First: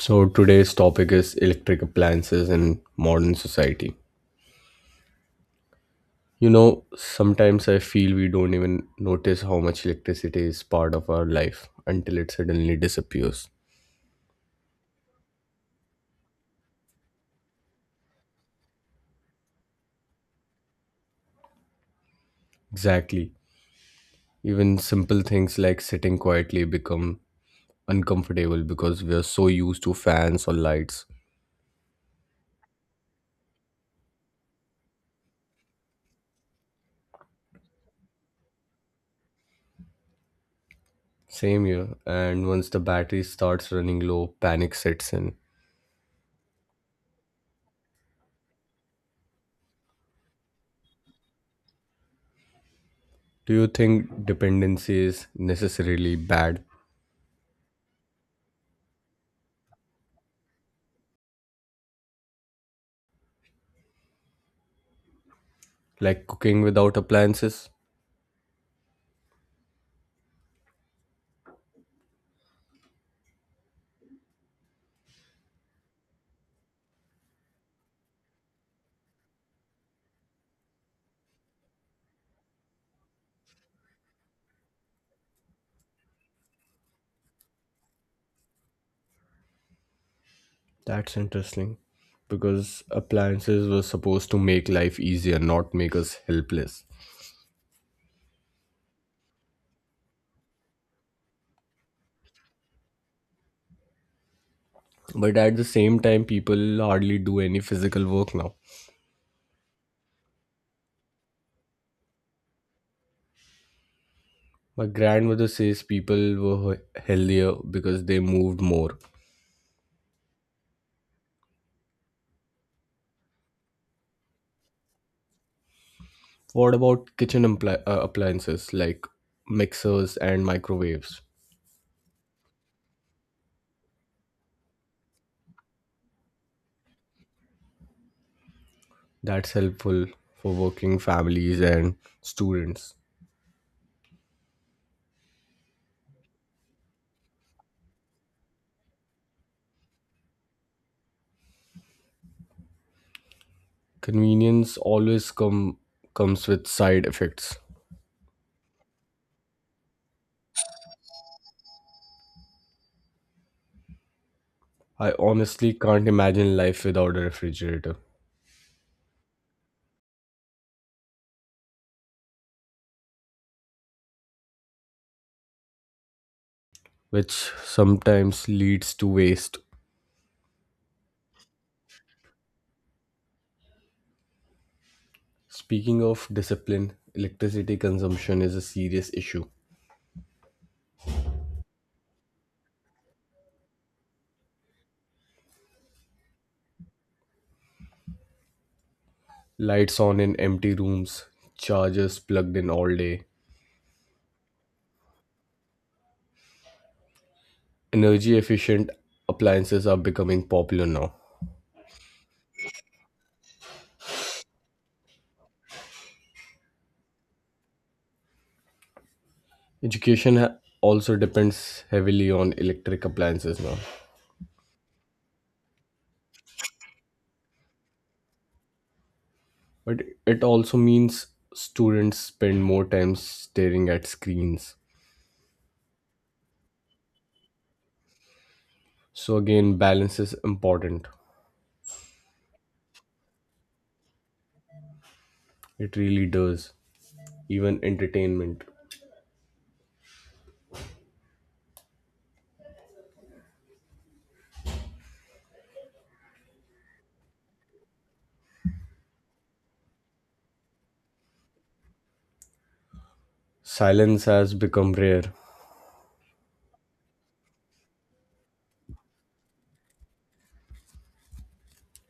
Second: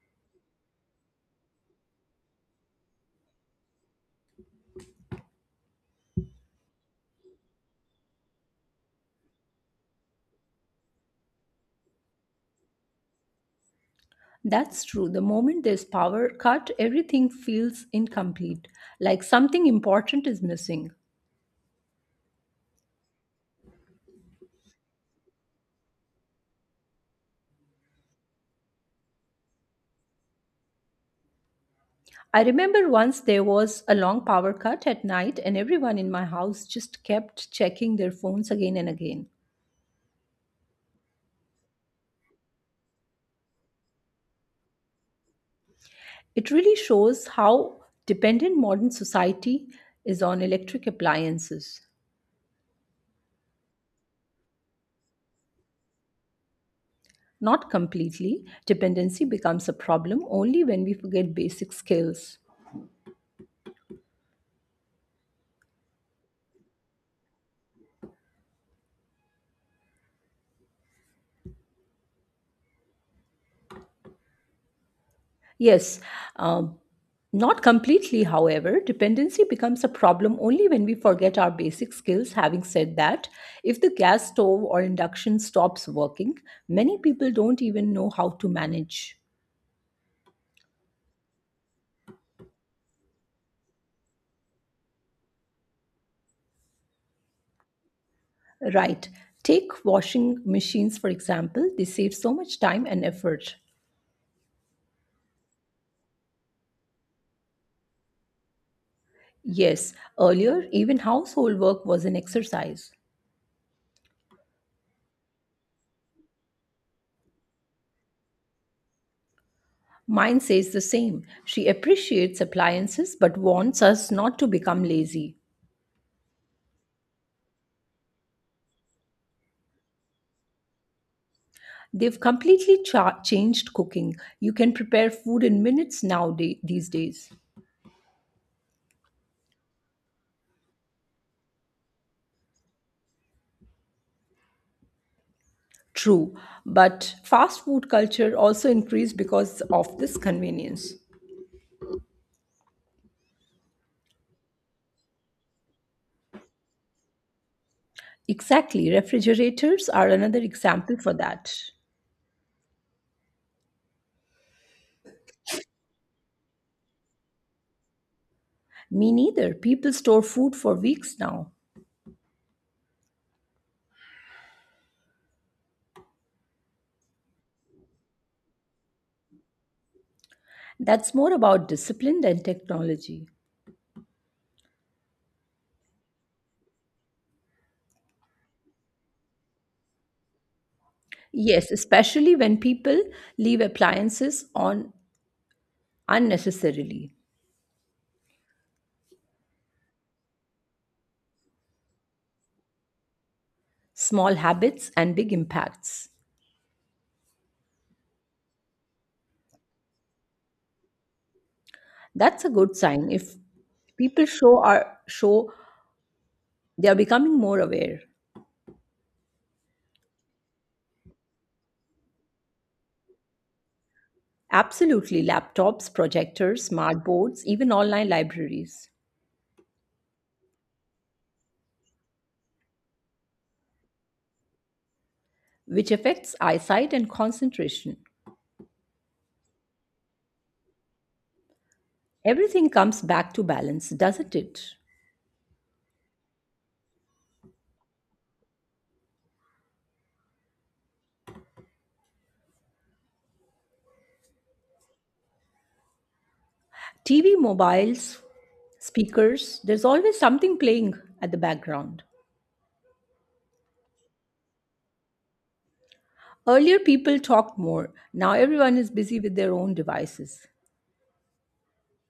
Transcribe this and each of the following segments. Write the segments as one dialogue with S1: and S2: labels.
S1: So, today's topic is electric appliances in modern society. You know, sometimes I feel we don't even notice how much electricity is part of our life until it suddenly disappears.
S2: That's true. The moment there's power cut, everything feels incomplete, like something important is missing.
S1: Exactly. Even simple things like sitting quietly become uncomfortable because we are so used to fans or lights.
S2: I remember once there was a long power cut at night, and everyone in my house just kept checking their phones again and again.
S1: Same here. And once the battery starts running low, panic sets in.
S2: It really shows how dependent modern society is on electric appliances.
S1: Do you think dependency is necessarily bad?
S2: Not completely, dependency becomes a problem only when we forget basic skills.
S1: Like cooking without appliances?
S2: Yes, um, not completely, however. Dependency becomes a problem only when we forget our basic skills. Having said that, if the gas stove or induction stops working, many people don't even know how to manage.
S1: That's interesting because appliances were supposed to make life easier, not make us helpless.
S2: Right. Take washing machines, for example, they save so much time and effort.
S1: But at the same time, people hardly do any physical work now.
S2: Yes, earlier, even household work was an exercise.
S1: My grandmother says people were healthier because they moved more.
S2: Mine says the same. She appreciates appliances but warns us not to become lazy.
S1: What about kitchen appliances like mixers and microwaves?
S2: They've completely changed cooking. You can prepare food in minutes nowadays. These days.
S1: That's helpful for working families and students.
S2: True, but fast food culture also increased because of this convenience.
S1: Convenience always comes with side effects.
S2: Exactly, refrigerators are another example for that.
S1: I honestly can't imagine life without a refrigerator,
S2: Me neither. People store food for weeks now.
S1: which sometimes leads to waste.
S2: That's more about discipline than technology.
S1: Speaking of discipline, electricity consumption is a serious issue.
S2: Yes, especially when people leave appliances on unnecessarily.
S1: Lights on in empty rooms, chargers plugged in all day.
S2: Small habits and big impacts.
S1: Energy efficient appliances are becoming popular now.
S2: That's a good sign if people show they are becoming more aware.
S1: Education also depends heavily on electric appliances now.
S2: Absolutely, laptops, projectors, smart boards, even online libraries,
S1: But it also means students spend more time staring at screens.
S2: which affects eyesight and concentration.
S1: So again, balance is important.
S2: Everything comes back to balance, doesn't it?
S1: It really does. Even entertainment.
S2: TV, mobiles, speakers, there's always something playing at the background.
S1: Silence has become rare.
S2: Earlier, people talked more. Now, everyone is busy with their own devices.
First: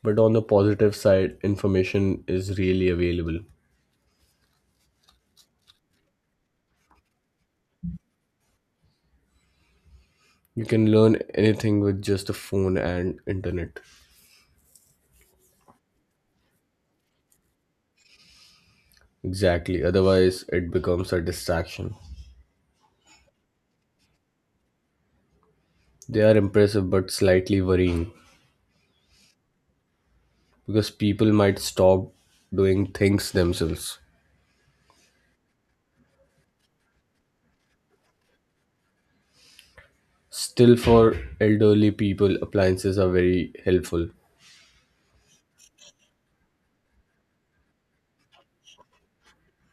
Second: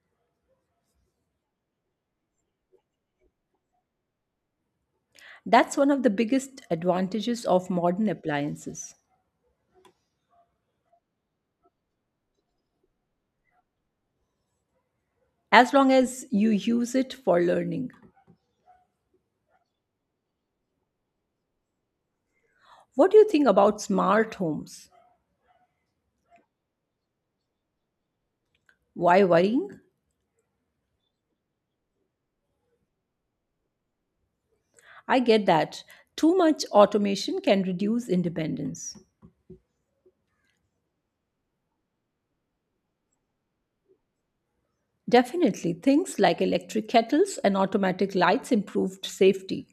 S1: But on the positive side, information is really available.
S2: That's one of the biggest advantages of modern appliances,
S1: You can learn anything with just a phone and internet.
S2: as long as you use it for learning.
S1: Exactly, otherwise, it becomes a distraction.
S2: What do you think about smart homes?
S1: They are impressive but slightly worrying
S2: Why worrying?
S1: because people might stop doing things themselves.
S2: I get that. Too much automation can reduce independence.
S1: Still, for elderly people, appliances are very helpful.
S2: Definitely, things like electric kettles and automatic lights improved safety.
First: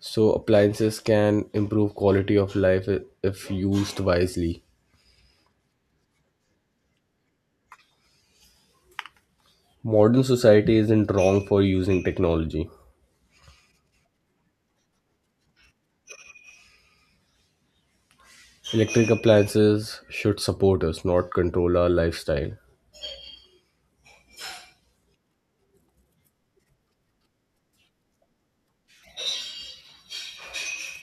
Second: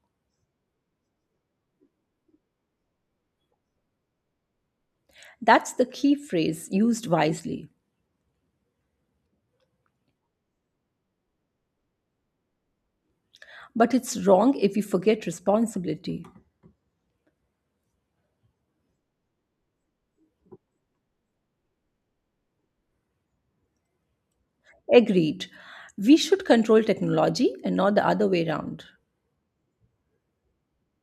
S1: So, appliances can improve quality of life if used wisely.
S2: That's the key phrase used wisely.
S1: Modern society isn't wrong for using technology.
S2: But it's wrong if we forget responsibility.
S1: Electric appliances should support us, not control our lifestyle.
S2: Agreed. We should control technology and not the other way around.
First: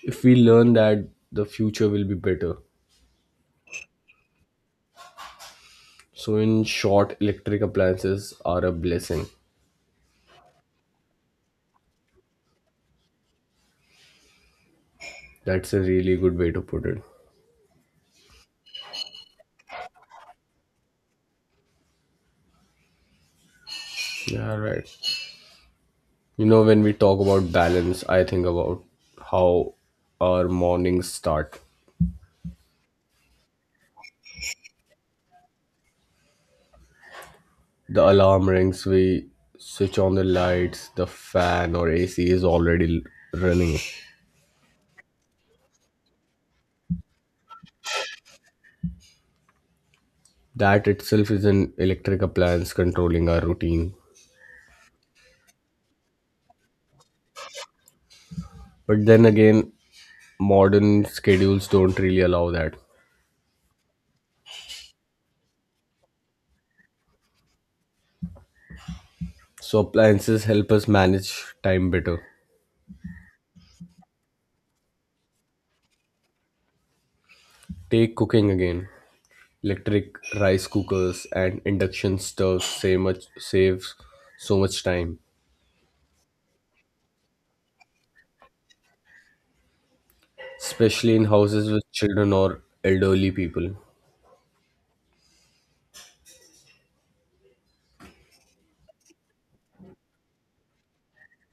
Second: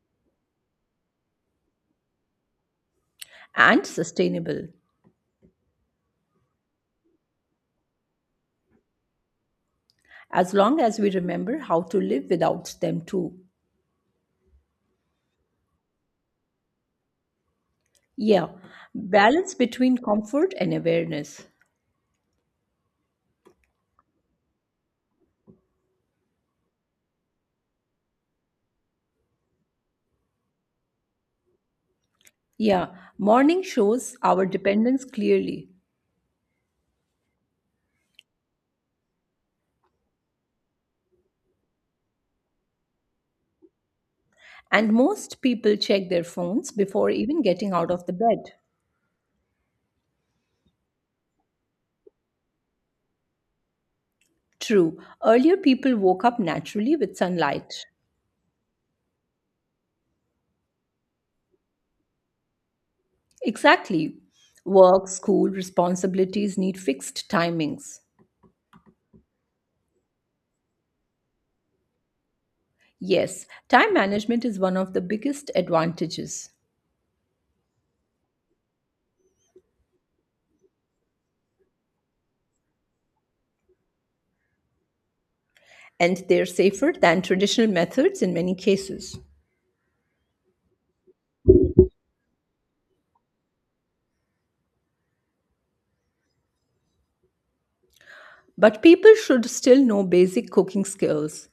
S1: If we learn that, the future will be better.
S2: And sustainable,
S1: So, in short, electric appliances are a blessing.
S2: as long as we remember how to live without them too.
S1: That's a really good way to put it.
S2: Yeah, balance between comfort and awareness.
S1: Yeah, right. You know, when we talk about balance, I think about how our mornings start.
S2: Yeah, morning shows our dependence clearly,
S1: The alarm rings, we switch on the lights, the fan or AC is already running.
S2: and most people check their phones before even getting out of the bed.
S1: That itself is an electric appliance controlling our routine.
S2: True, earlier people woke up naturally with sunlight.
S1: But then again, modern schedules don't really allow that.
S2: Exactly. Work, school, responsibilities need fixed timings.
S1: So appliances help us manage time better.
S2: Yes, time management is one of the biggest advantages,
S1: Take cooking again. Electric rice cookers and induction stoves save much saves so much time,
S2: and they're safer than traditional methods in many cases.
S1: especially in houses with children or elderly people.
S2: But people should still know basic cooking skills.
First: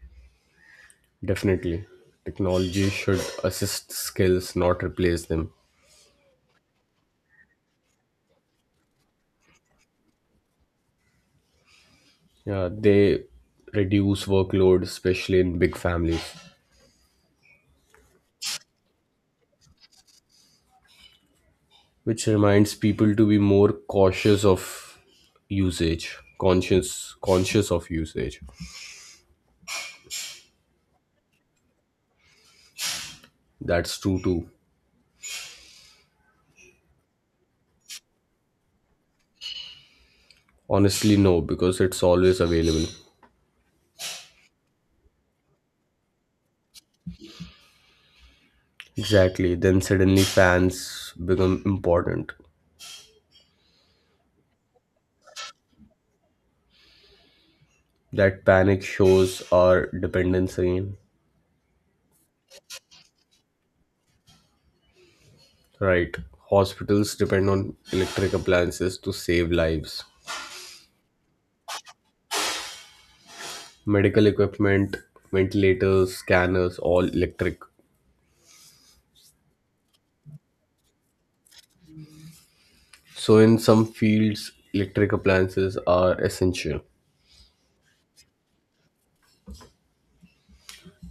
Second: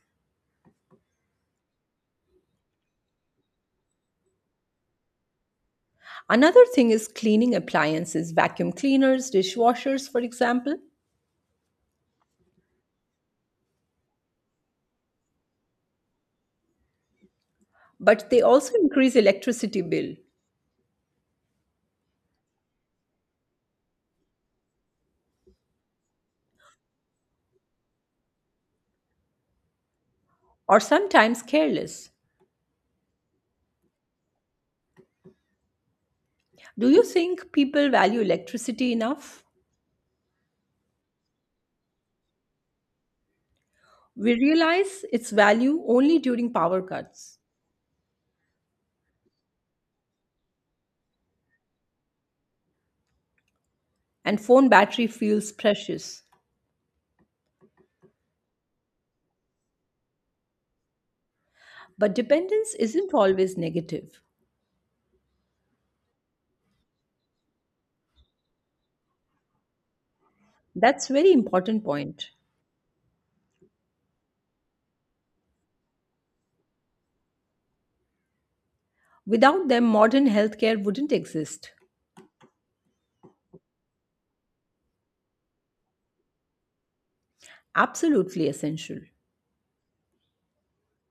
S1: Definitely. Technology should assist skills, not replace them.
S2: Another thing is cleaning appliances, vacuum cleaners, dishwashers, for example.
S1: Yeah, they reduce workload, especially in big families,
S2: But they also increase electricity bill
S1: which reminds people to be more cautious of usage, conscious of usage.
S2: or sometimes careless.
S1: That's true too.
S2: Do you think people value electricity enough?
S1: Honestly, no, because it's always available.
S2: We realize its value only during power cuts,
S1: Exactly. Then suddenly fans become important.
S2: and phone battery feels precious.
S1: That panic shows our dependency.
S2: But dependence isn't always negative.
S1: Right. Hospitals depend on electric appliances to save lives.
S2: That's very important point.
S1: Medical equipment, ventilators, scanners, all electric.
S2: Without them, modern healthcare wouldn't exist.
S1: So, in some fields, electric appliances are essential.
S2: Absolutely essential.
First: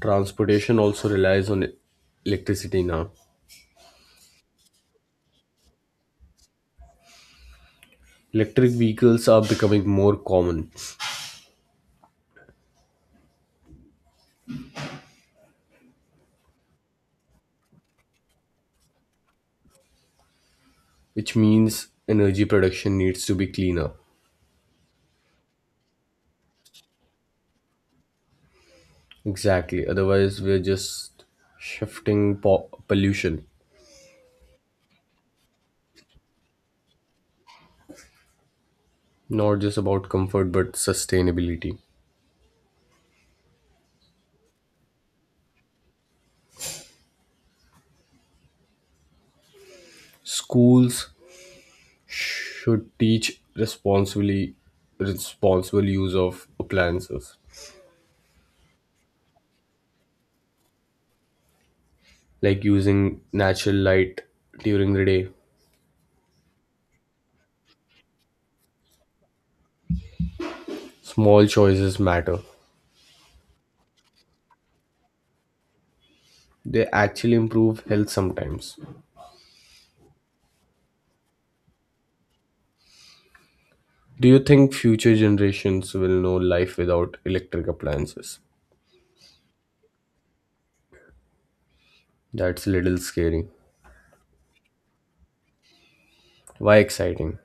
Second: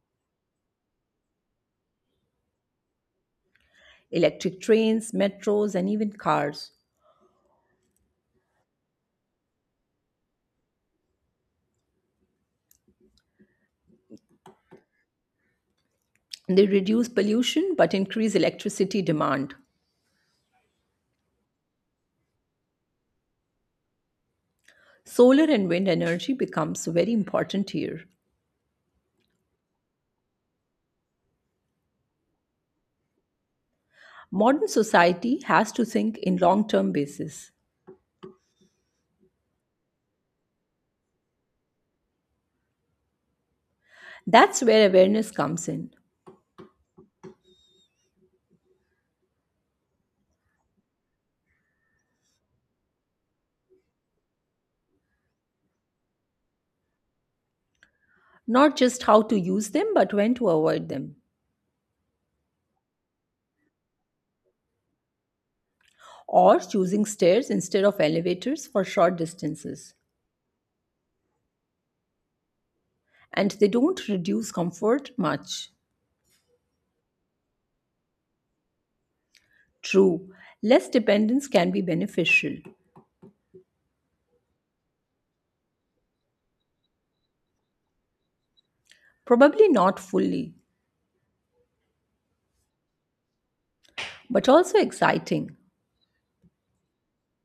S1: Transportation also relies on electricity now.
S2: Electric trains, metros, and even cars.
S1: Electric vehicles are becoming more common,
S2: They reduce pollution but increase electricity demand.
S1: which means energy production needs to be cleaner.
S2: Solar and wind energy becomes very important here.
S1: Exactly. Otherwise, we're just shifting pollution.
S2: Modern society has to think in long-term basis.
S1: Not just about comfort, but sustainability.
S2: That's where awareness comes in.
S1: Schools should teach responsibly responsible use of appliances,
S2: Not just how to use them but when to avoid them.
S1: like using natural light during the day.
S2: Or choosing stairs instead of elevators for short distances.
S1: Small choices matter.
S2: And they don't reduce comfort much.
S1: They actually improve health sometimes.
S2: True, less dependence can be beneficial.
S1: Do you think future generations will know life without electric appliances?
S2: Probably not fully,
S1: That's a little scary.
S2: but also exciting
S1: Why exciting?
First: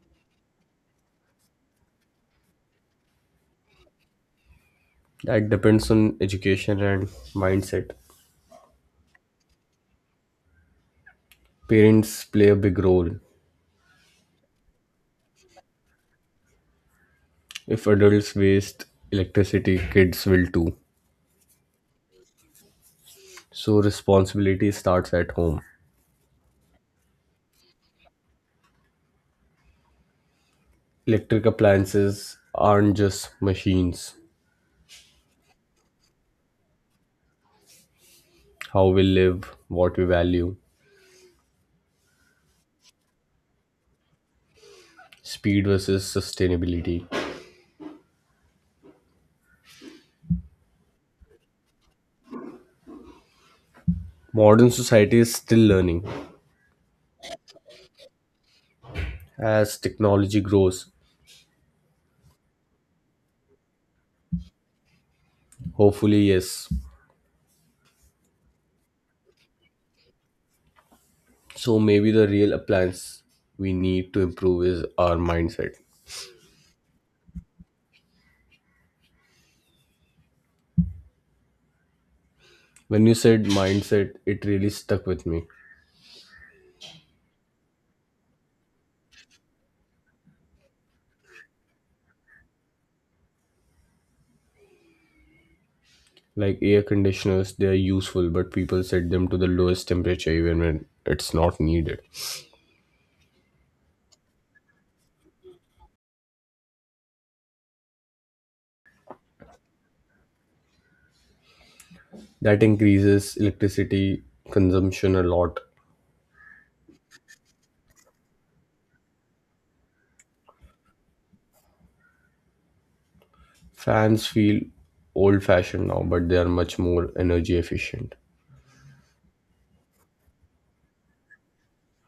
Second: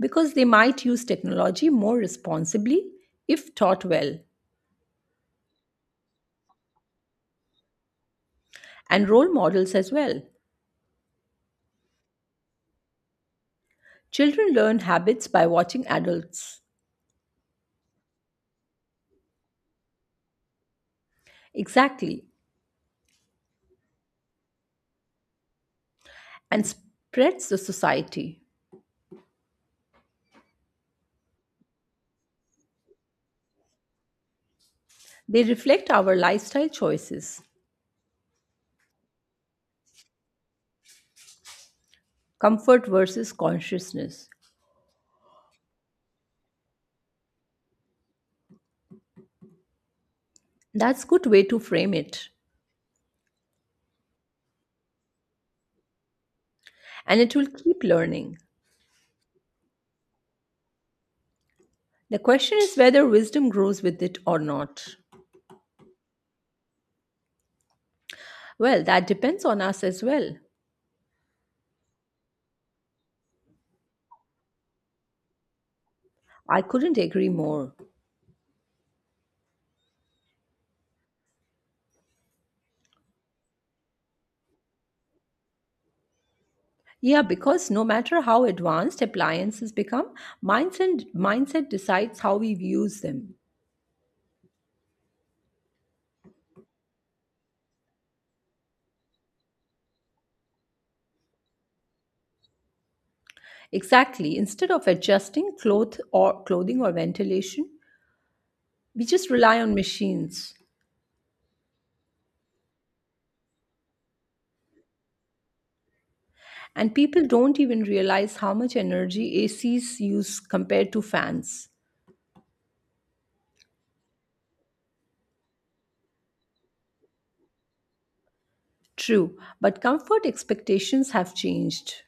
S2: because they might use technology more responsibly if taught well,
S1: That depends on education and mindset.
S2: and role models as well.
S1: Parents play a big role.
S2: Children learn habits by watching adults.
S1: If adults waste electricity, kids will too.
S2: Exactly,
S1: So responsibility starts at home.
S2: and spreads the society.
S1: Electric appliances aren't just machines.
S2: They reflect our lifestyle choices,
S1: How we live, what we value,
S2: comfort versus consciousness.
S1: speed versus sustainability.
S2: That's good way to frame it,
S1: Modern society is still learning
S2: and it will keep learning.
S1: as technology grows.
S2: The question is whether wisdom grows with it or not.
S1: Hopefully, yes.
S2: Well, that depends on us as well.
S1: So maybe the real appliance we need to improve is our mindset.
S2: I couldn't agree more.
S1: When you said mindset, it really stuck with me.
S2: Yeah, because no matter how advanced appliances become, mindset decides how we use them.
S1: Like air conditioners, they are useful, but people set them to the lowest temperature even when it's not needed.
S2: Exactly. Instead of adjusting cloth or clothing or ventilation, we just rely on machines.
S1: That increases electricity consumption a lot.
S2: And people don't even realize how much energy ACs use compared to fans.
S1: Fans feel old fashioned now, but they are much more energy efficient.
S2: True, but comfort expectations have changed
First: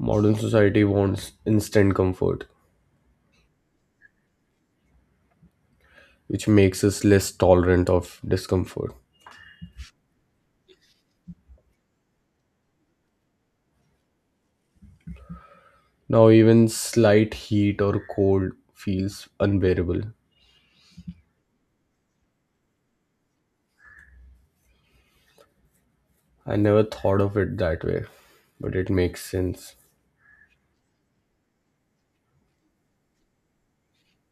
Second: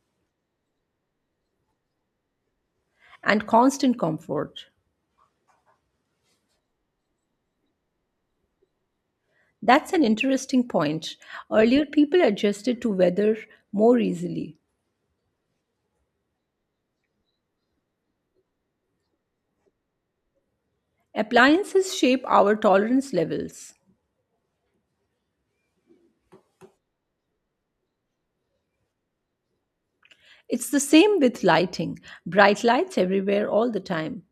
S1: Modern society wants instant comfort,
S2: and constant comfort.
S1: which makes us less tolerant of discomfort.
S2: That's an interesting point. Earlier, people adjusted to weather more easily.
S1: Now, even slight heat or cold feels unbearable.
S2: Appliances shape our tolerance levels.
S1: I never thought of it that way, but it makes sense,
S2: It's the same with lighting. Bright lights everywhere all the time.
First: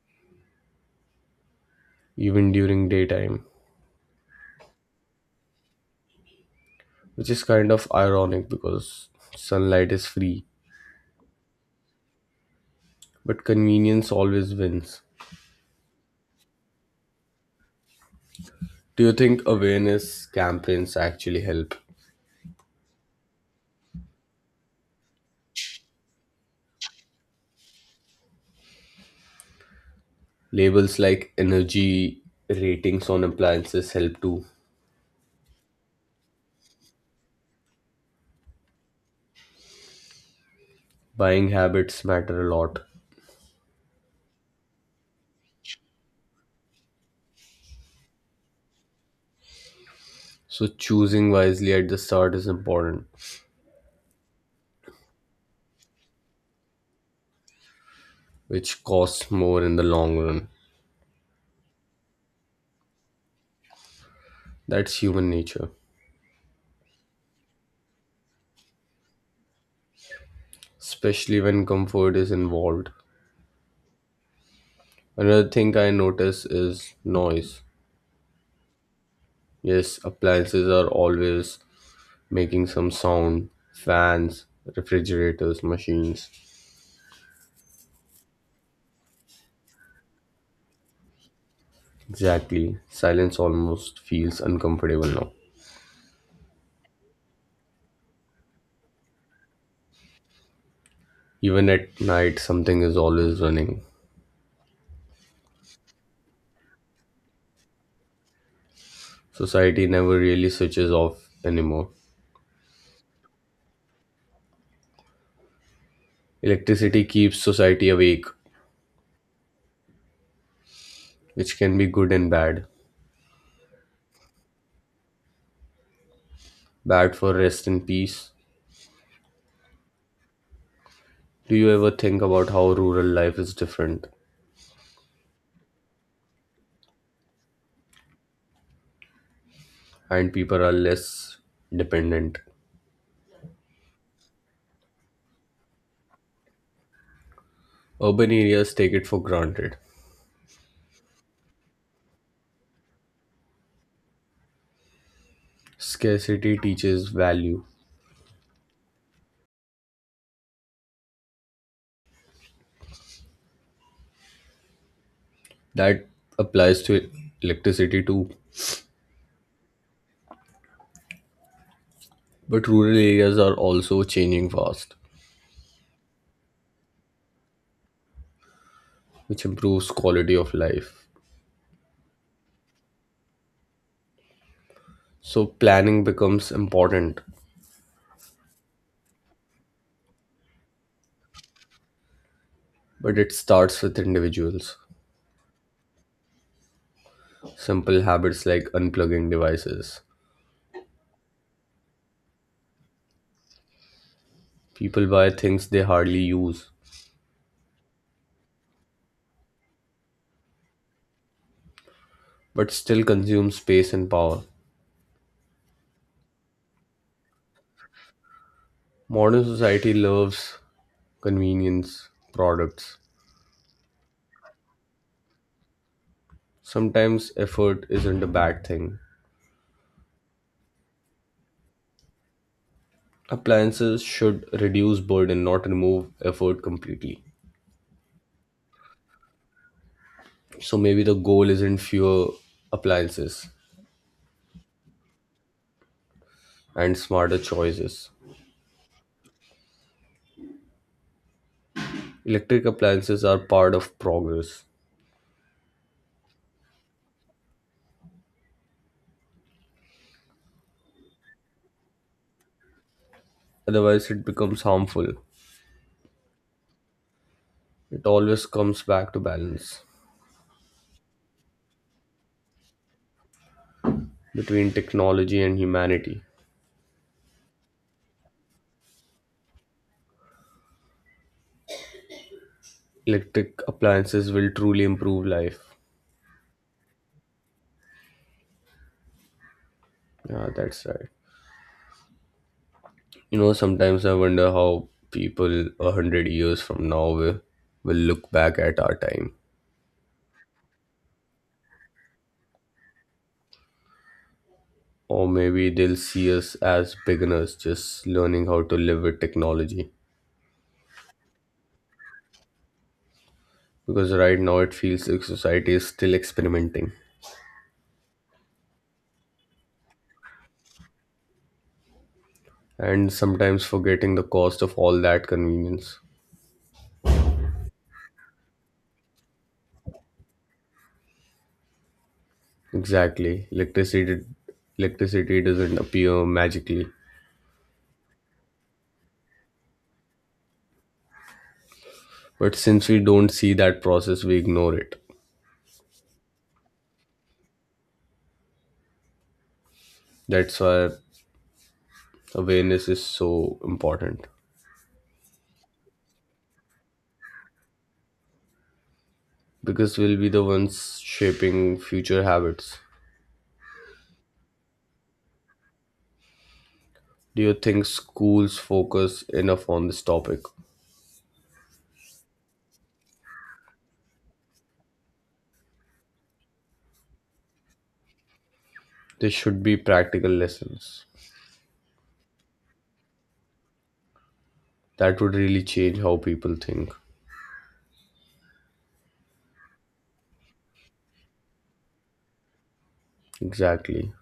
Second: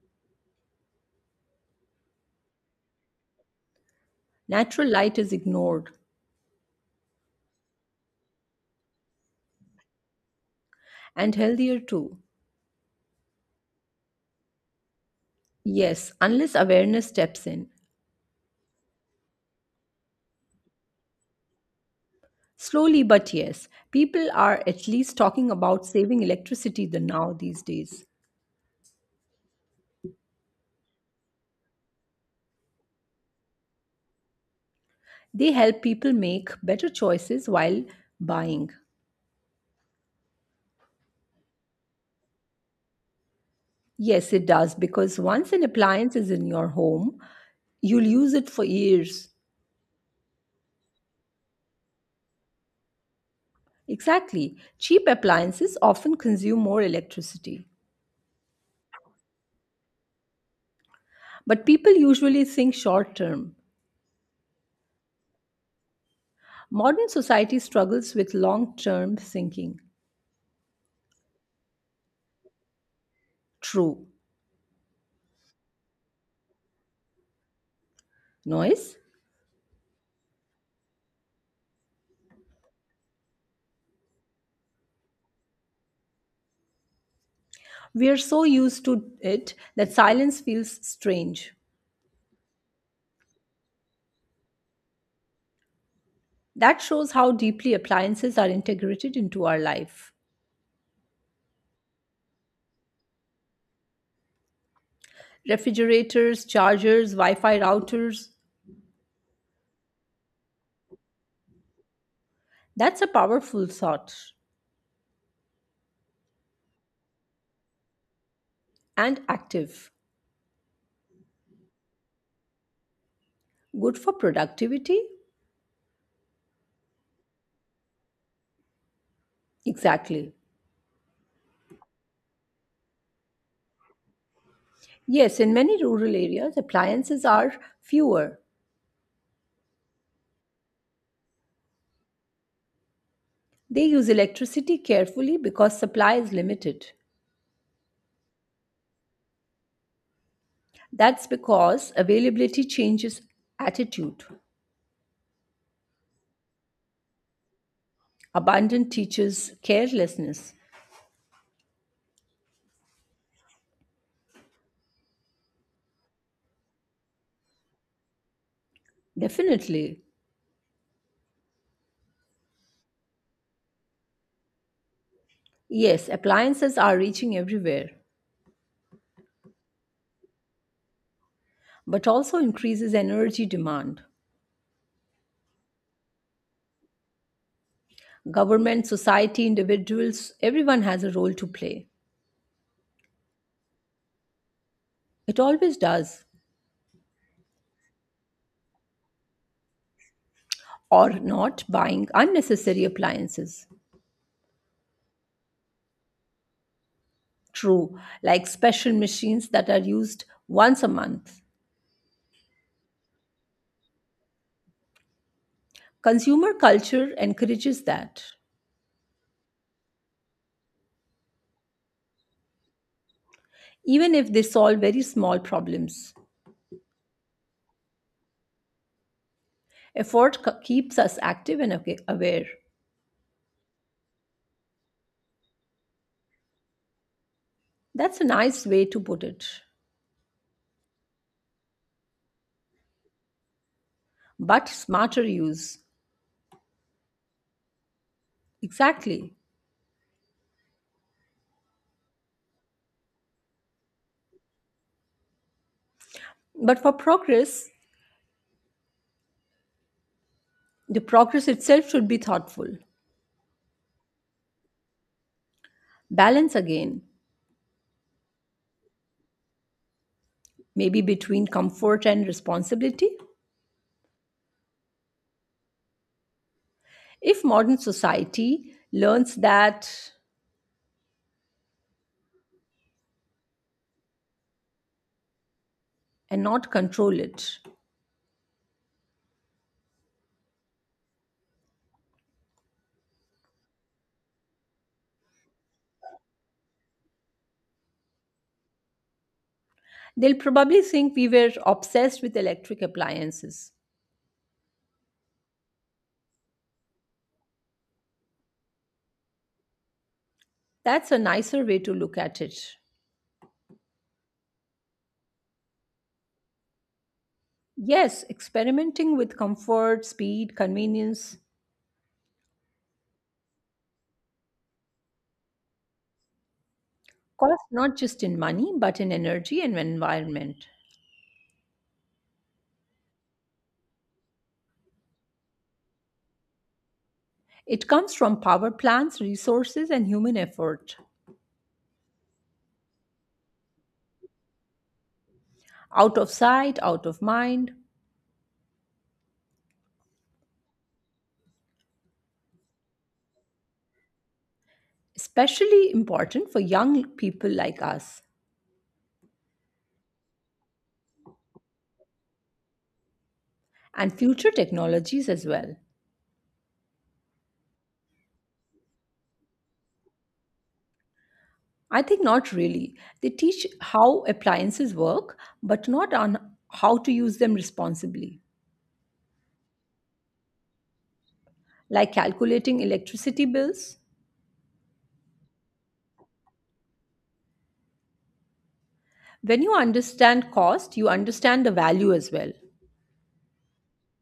S1: even during daytime,
S2: Natural light is ignored
S1: which is kind of ironic because sunlight is free,
S2: and healthier too.
S1: but convenience always wins.
S2: Yes, unless awareness steps in.
S1: Do you think awareness campaigns actually help?
S2: Slowly, but yes, people are at least talking about saving electricity these days.
S1: Labels like energy ratings on appliances help too.
S2: They help people make better choices while buying.
S1: Buying habits matter a lot.
S2: Yes, it does because once an appliance is in your home, you'll use it for years.
S1: So choosing wisely at the start is important,
S2: Exactly. Cheap appliances often consume more electricity,
S1: which costs more in the long run.
S2: but people usually think short term.
S1: That's human nature,
S2: Modern society struggles with long term thinking.
S1: especially when comfort is involved.
S2: True.
S1: Another thing I notice is noise.
S2: Noise?
S1: Yes, appliances are always making some sound. Fans, refrigerators, machines.
S2: We are so used to it that silence feels strange.
S1: Exactly. Silence almost feels uncomfortable now.
S2: That shows how deeply appliances are integrated into our life.
S1: Even at night, something is always running.
S2: Refrigerators, chargers, Wi Fi routers.
S1: Society never really switches off anymore.
S2: That's a powerful thought
S1: Electricity keeps society awake,
S2: and active.
S1: which can be good and bad.
S2: Good for productivity?
S1: Bad for rest and peace.
S2: Exactly.
S1: Do you ever think about how rural life is different
S2: Yes, in many rural areas, appliances are fewer.
S1: and people are less dependent?
S2: They use electricity carefully because supply is limited.
S1: Urban areas take it for granted.
S2: That's because availability changes attitude.
S1: Scarcity teaches value.
S2: Abundance teaches carelessness.
S1: That applies to electricity too.
S2: Definitely.
S1: But rural areas are also changing fast,
S2: Yes, appliances are reaching everywhere,
S1: which improves quality of life.
S2: but also increases energy demand.
S1: So planning becomes important,
S2: Government, society, individuals, everyone has a role to play.
S1: but it starts with individuals.
S2: It always does.
S1: Simple habits like unplugging devices.
S2: Or not buying unnecessary appliances.
S1: People buy things they hardly use,
S2: True, like special machines that are used once a month.
S1: but still consume space and power.
S2: Consumer culture encourages that,
S1: Modern society loves convenience products.
S2: even if they solve very small problems.
S1: Sometimes effort isn't a bad thing.
S2: Effort keeps us active and aware.
S1: Appliances should reduce burden, not remove effort completely.
S2: That's a nice way to put it.
S1: So maybe the goal isn't fewer appliances
S2: But smarter use.
S1: and smarter choices.
S2: Exactly.
S1: Electric appliances are part of progress.
S2: But for progress, the progress itself should be thoughtful.
S1: Otherwise, it becomes harmful.
S2: Balance again,
S1: It always comes back to balance
S2: maybe between comfort and responsibility.
S1: between technology and humanity.
S2: If modern society learns that
S1: Electric appliances will truly improve life.
S2: and not control it,
S1: Yeah, that's right. You know, sometimes I wonder how people a hundred years from now will look back at our time.
S2: they'll probably think we were obsessed with electric appliances.
S1: Or maybe they'll see us as beginners just learning how to live with technology.
S2: That's a nicer way to look at it.
S1: Because right now it feels like society is still experimenting
S2: Yes, experimenting with comfort, speed, convenience,
S1: and sometimes forgetting the cost of all that convenience.
S2: cost not just in money, but in energy and environment.
S1: Exactly. Electricity doesn't appear magically.
S2: It comes from power plants, resources, and human effort.
S1: But since we don't see that process, we ignore it.
S2: Out of sight, out of mind,
S1: That's why awareness is so important.
S2: especially important for young people like us,
S1: Because we'll be the ones shaping future habits.
S2: and future technologies as well.
S1: Do you think schools focus enough on this topic?
S2: I think not really. They teach how appliances work, but not on how to use them responsibly,
S1: There should be practical lessons.
S2: like calculating electricity bills.
S1: That would really change how people think.
S2: When you understand cost, you understand the value as well.
S1: Exactly.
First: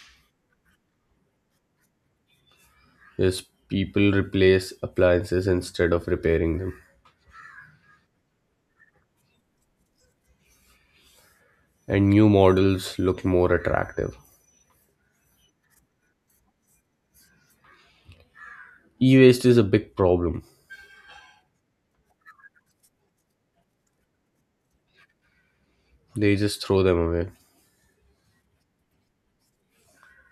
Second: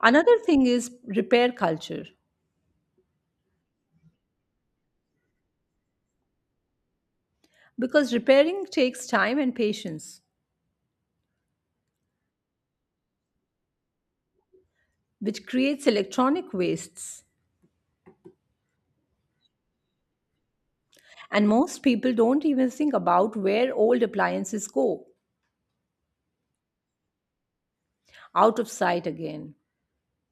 S2: Another thing is repair culture,
S1: Yes, people replace appliances instead of repairing them,
S2: because repairing takes time and patience,
S1: and new models look more attractive.
S2: which creates electronic wastes.
S1: E waste is a big problem,
S2: And most people don't even think about where old appliances go
S1: they just throw them away.
S2: out of sight again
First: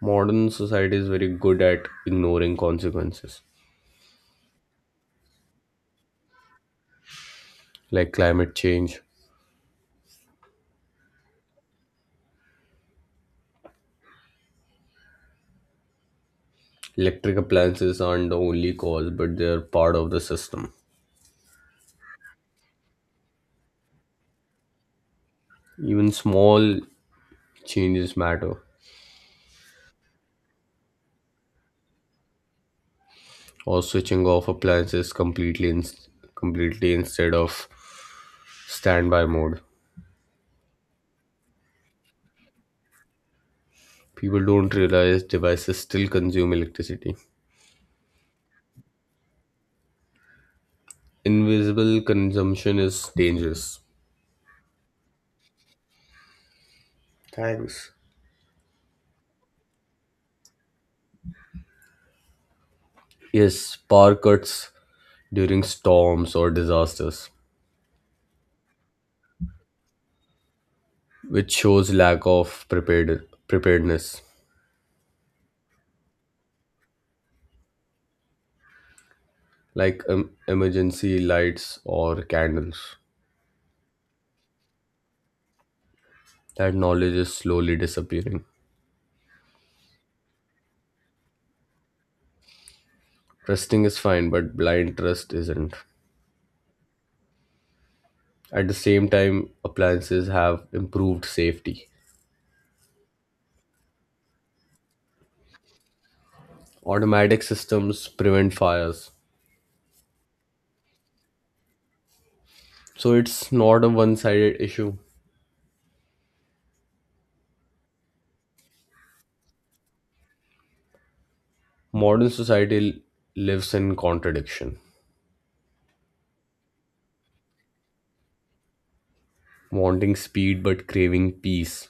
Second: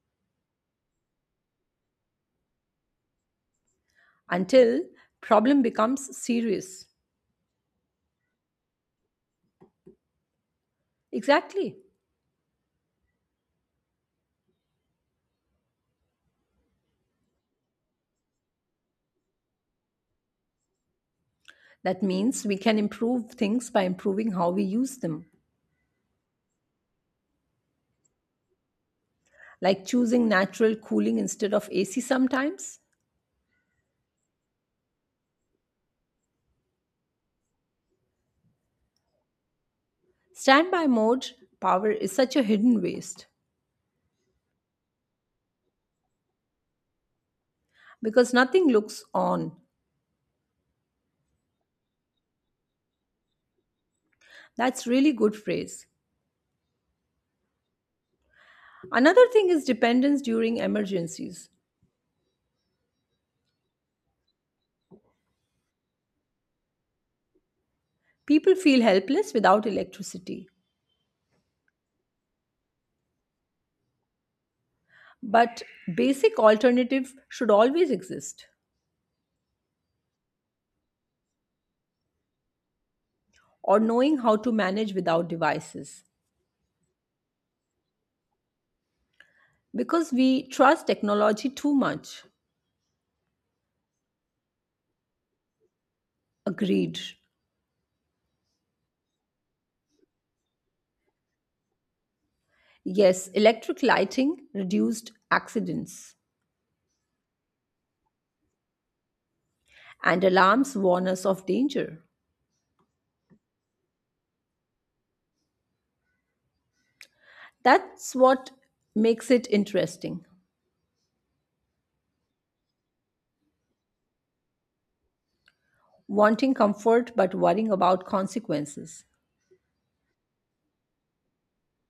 S1: Modern society is very good at ignoring consequences,
S2: until problem becomes serious.
S1: like climate change.
S2: Exactly.
S1: Electric appliances aren't the only cause, but they're part of the system.
S2: That means we can improve things by improving how we use them,
S1: Even small changes matter,
S2: like choosing natural cooling instead of AC sometimes.
S1: or switching off appliances completely instead of standby mode.
S2: Standby mode power is such a hidden waste
S1: People don't realize devices still consume electricity.
S2: because nothing looks on.
S1: Invisible consumption is dangerous.
S2: That's really good phrase.
S1: Thanks.
S2: Another thing is dependence during emergencies.
S1: Yes, power cuts during storms or disasters,
S2: People feel helpless without electricity,
S1: which shows lack of preparedness,
S2: but basic alternative should always exist
S1: like emergency lights or candles.
S2: or knowing how to manage without devices
S1: That knowledge is slowly disappearing.
S2: because we trust technology too much.
S1: Trusting is fine, but blind trust isn't.
S2: Agreed.
S1: At the same time, appliances have improved safety.
S2: Yes, electric lighting reduced accidents
S1: Automatic systems prevent fires.
S2: and alarms warn us of danger.
S1: So it's not a one sided issue.
S2: That's what makes it interesting.
S1: Modern society lives in contradiction,
S2: Wanting comfort but worrying about consequences.
S1: wanting speed but craving peace.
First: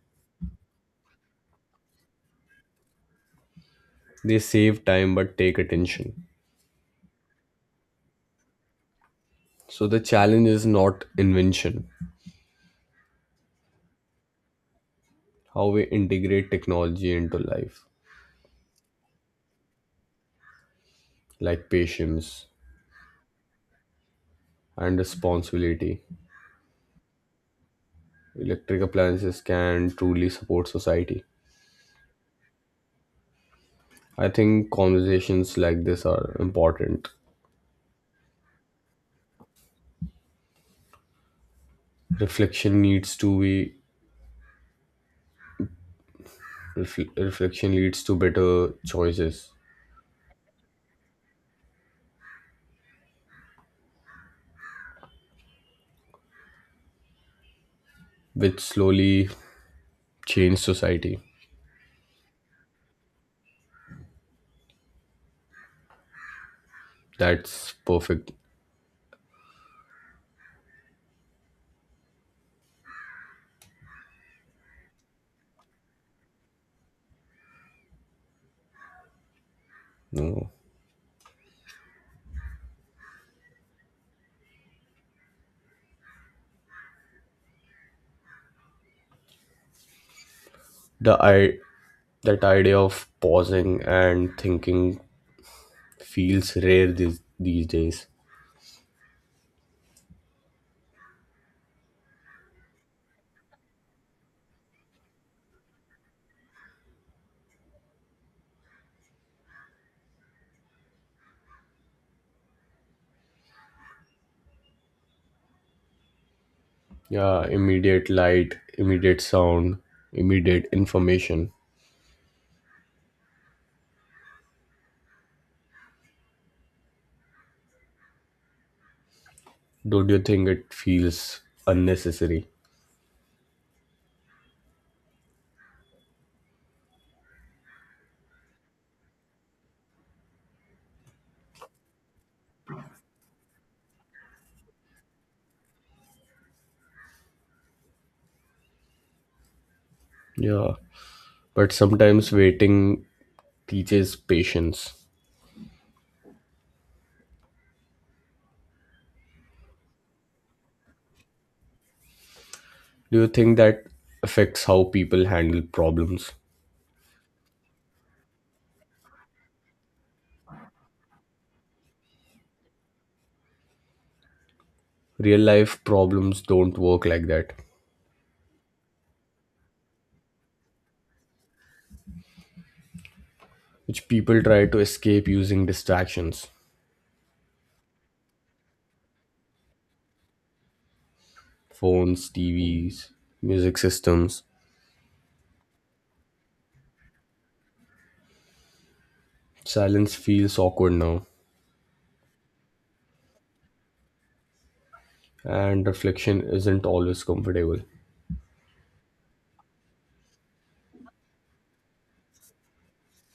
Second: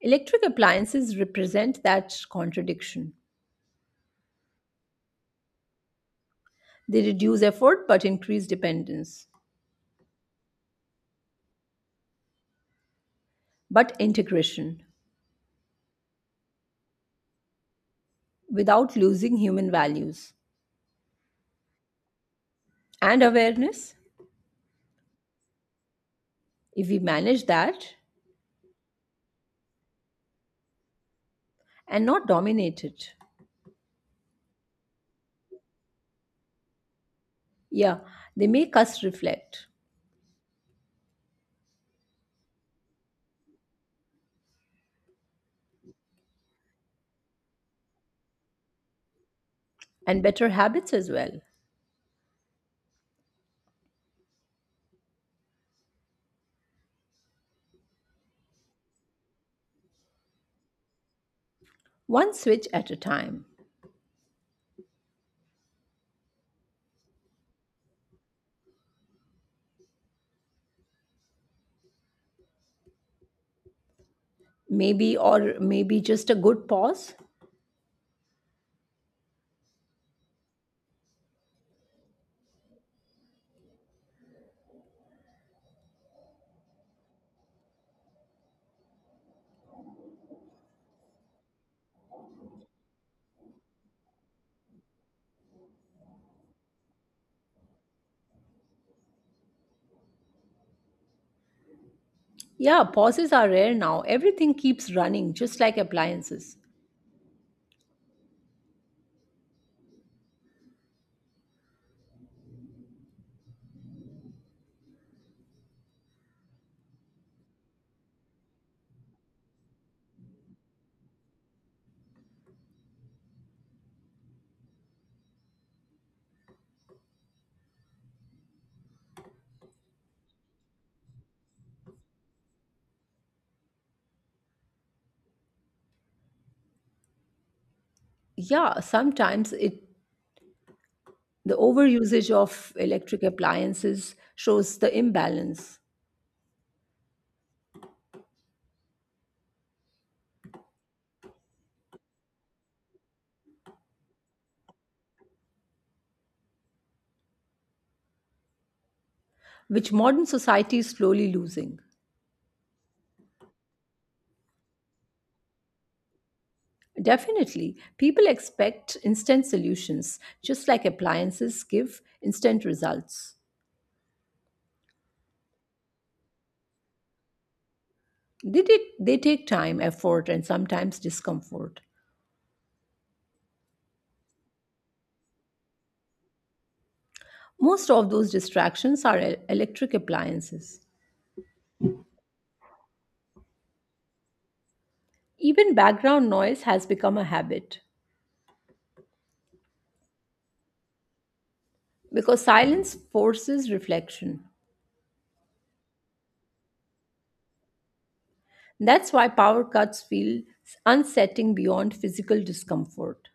S2: Electric appliances represent that contradiction.
S1: They save time but take attention.
S2: They reduce effort but increase dependence,
S1: So the challenge is not invention,
S2: but integration
S1: how we integrate technology into life,
S2: without losing human values
S1: like patience
S2: and awareness.
S1: and responsibility.
S2: If we manage that
S1: Electric appliances can truly support society.
S2: and not dominate it,
S1: I think conversations like this are important.
S2: yeah, they make us reflect,
S1: Reflection needs to be refl- reflection leads to better choices
S2: and better habits as well.
S1: which slowly changed society.
S2: One switch at a time.
S1: That's perfect.
S2: Maybe, or maybe just a good pause.
S1: No. The I that idea of pausing and thinking feels rare these days.
S2: Yeah, pauses are rare now. Everything keeps running, just like appliances.
S1: Yeah, immediate light, immediate sound, immediate information. Don't you think it feels unnecessary?
S2: Yeah, sometimes it the overusage of electric appliances shows the imbalance,
S1: Yeah. But sometimes waiting teaches patience.
S2: which modern society is slowly losing.
S1: Do you think that affects how people handle problems?
S2: Definitely, people expect instant solutions, just like appliances give instant results.
S1: Real life problems don't work like that.
S2: They take time, effort, and sometimes discomfort.
S1: Which people try to escape using distractions
S2: Most of those distractions are electric appliances.
S1: phones, TVs, music systems.
S2: Even background noise has become a habit
S1: Silence feels awkward now,
S2: because silence forces reflection.
S1: and reflection isn't always comfortable.
S2: That's why power cuts feel unsettling beyond physical discomfort.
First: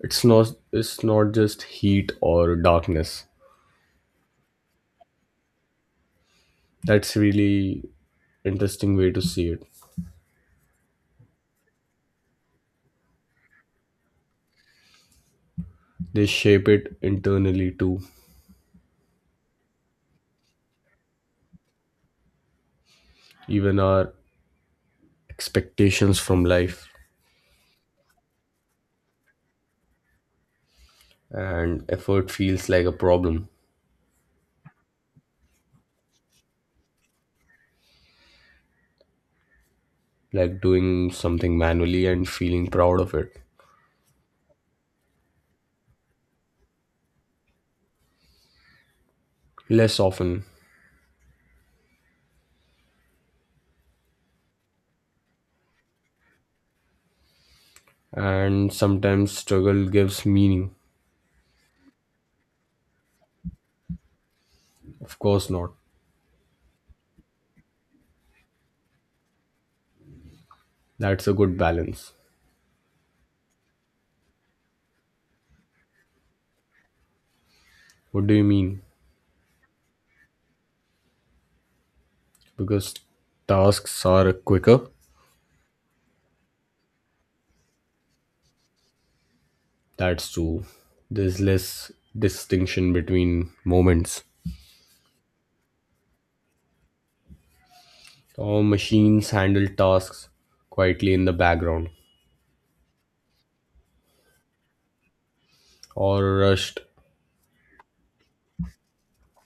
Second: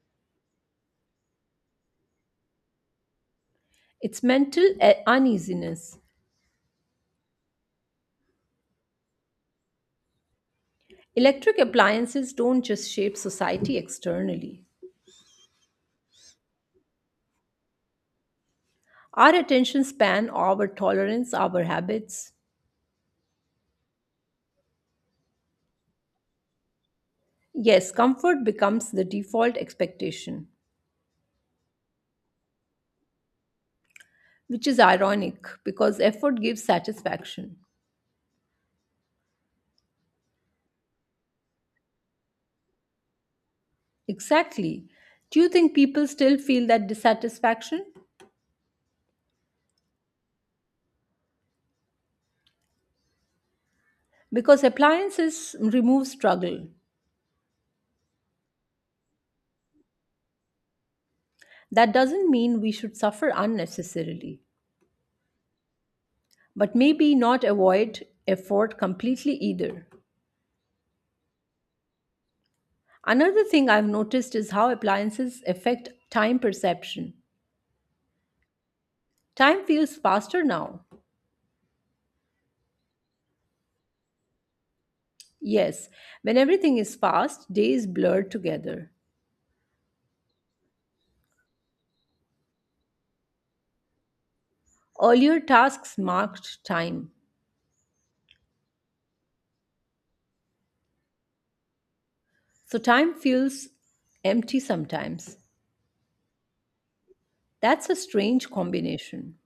S1: It's not just heat or darkness.
S2: It's mental uneasiness.
S1: That's really interesting way to see it.
S2: Electric appliances don't just shape society externally.
S1: They shape it internally too,
S2: Our attention span, our tolerance, our habits.
S1: even our expectations from life
S2: Yes, comfort becomes the default expectation,
S1: and effort feels like a problem,
S2: which is ironic because effort gives satisfaction.
S1: like doing something manually and feeling proud of it.
S2: Exactly. Do you think people still feel that dissatisfaction?
S1: Less often
S2: Because appliances remove struggle.
S1: and sometimes struggle gives meaning.
S2: That doesn't mean we should suffer unnecessarily,
S1: Of course not.
S2: but maybe not avoid effort completely either.
S1: That's a good balance.
S2: Another thing I've noticed is how appliances affect time perception.
S1: What do you mean?
S2: Time feels faster now.
S1: Because tasks are quicker?
S2: Yes, when everything is fast, days blur together.
S1: That's true. There's less distinction between moments.
S2: Earlier tasks marked time,
S1: Or machines handle tasks quietly in the background,
S2: so time feels empty sometimes.
S1: or rushed
S2: That's a strange combination.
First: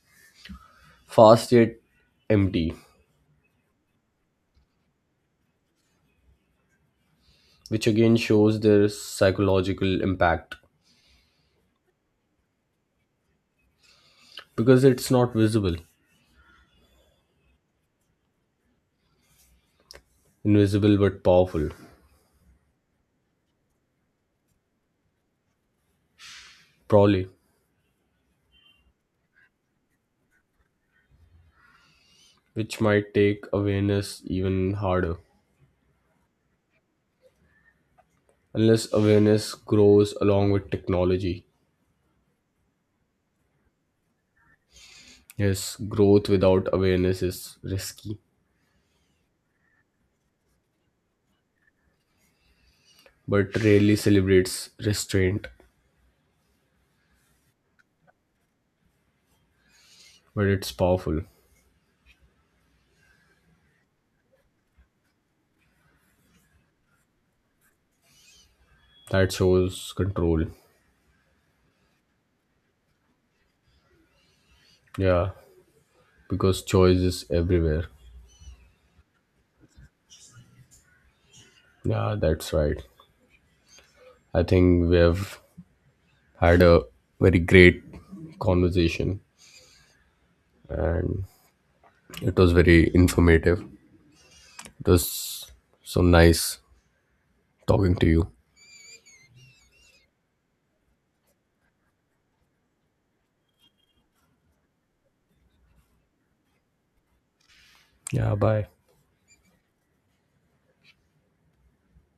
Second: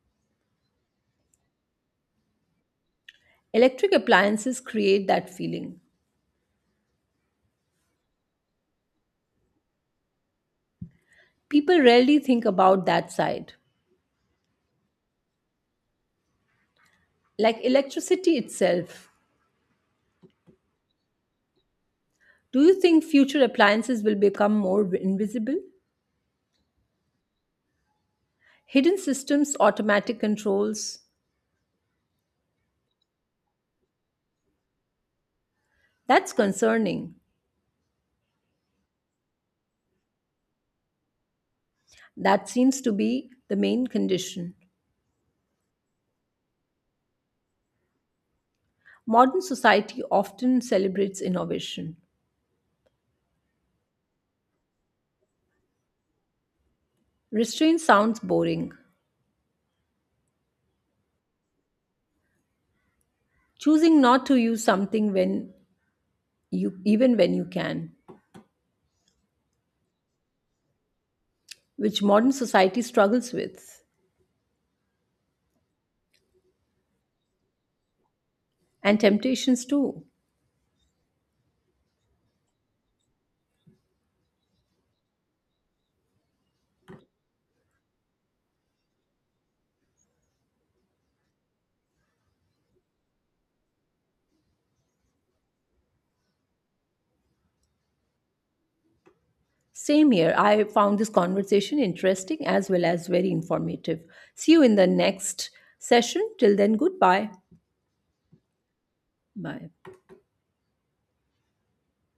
S1: fast yet empty,
S2: Electric appliances create that feeling.
S1: which again shows their psychological impact
S2: People rarely think about that side,
S1: because it's not visible,
S2: like electricity itself.
S1: invisible but powerful.
S2: Do you think future appliances will become more invisible?
S1: Probably.
S2: Hidden systems, automatic controls?
S1: Which might take awareness even harder
S2: That's concerning.
S1: unless awareness grows along with technology.
S2: That seems to be the main condition.
S1: Yes, growth without awareness is risky,
S2: Modern society often celebrates innovation.
S1: but rarely celebrates restraint.
S2: Restraint sounds boring.
S1: But it's powerful.
S2: Choosing not to use something when you even when you can,
S1: That shows control.
S2: which modern society struggles with,
S1: Yeah, because choice is everywhere.
S2: and temptations too.
S1: Yeah, that's right. I think we have had a very great conversation and it was very informative. It was so nice talking to you.
S2: Same here. I found this conversation interesting as well as very informative. See you in the next session. Till then, goodbye.
S1: Yeah, bye.
S2: Bye.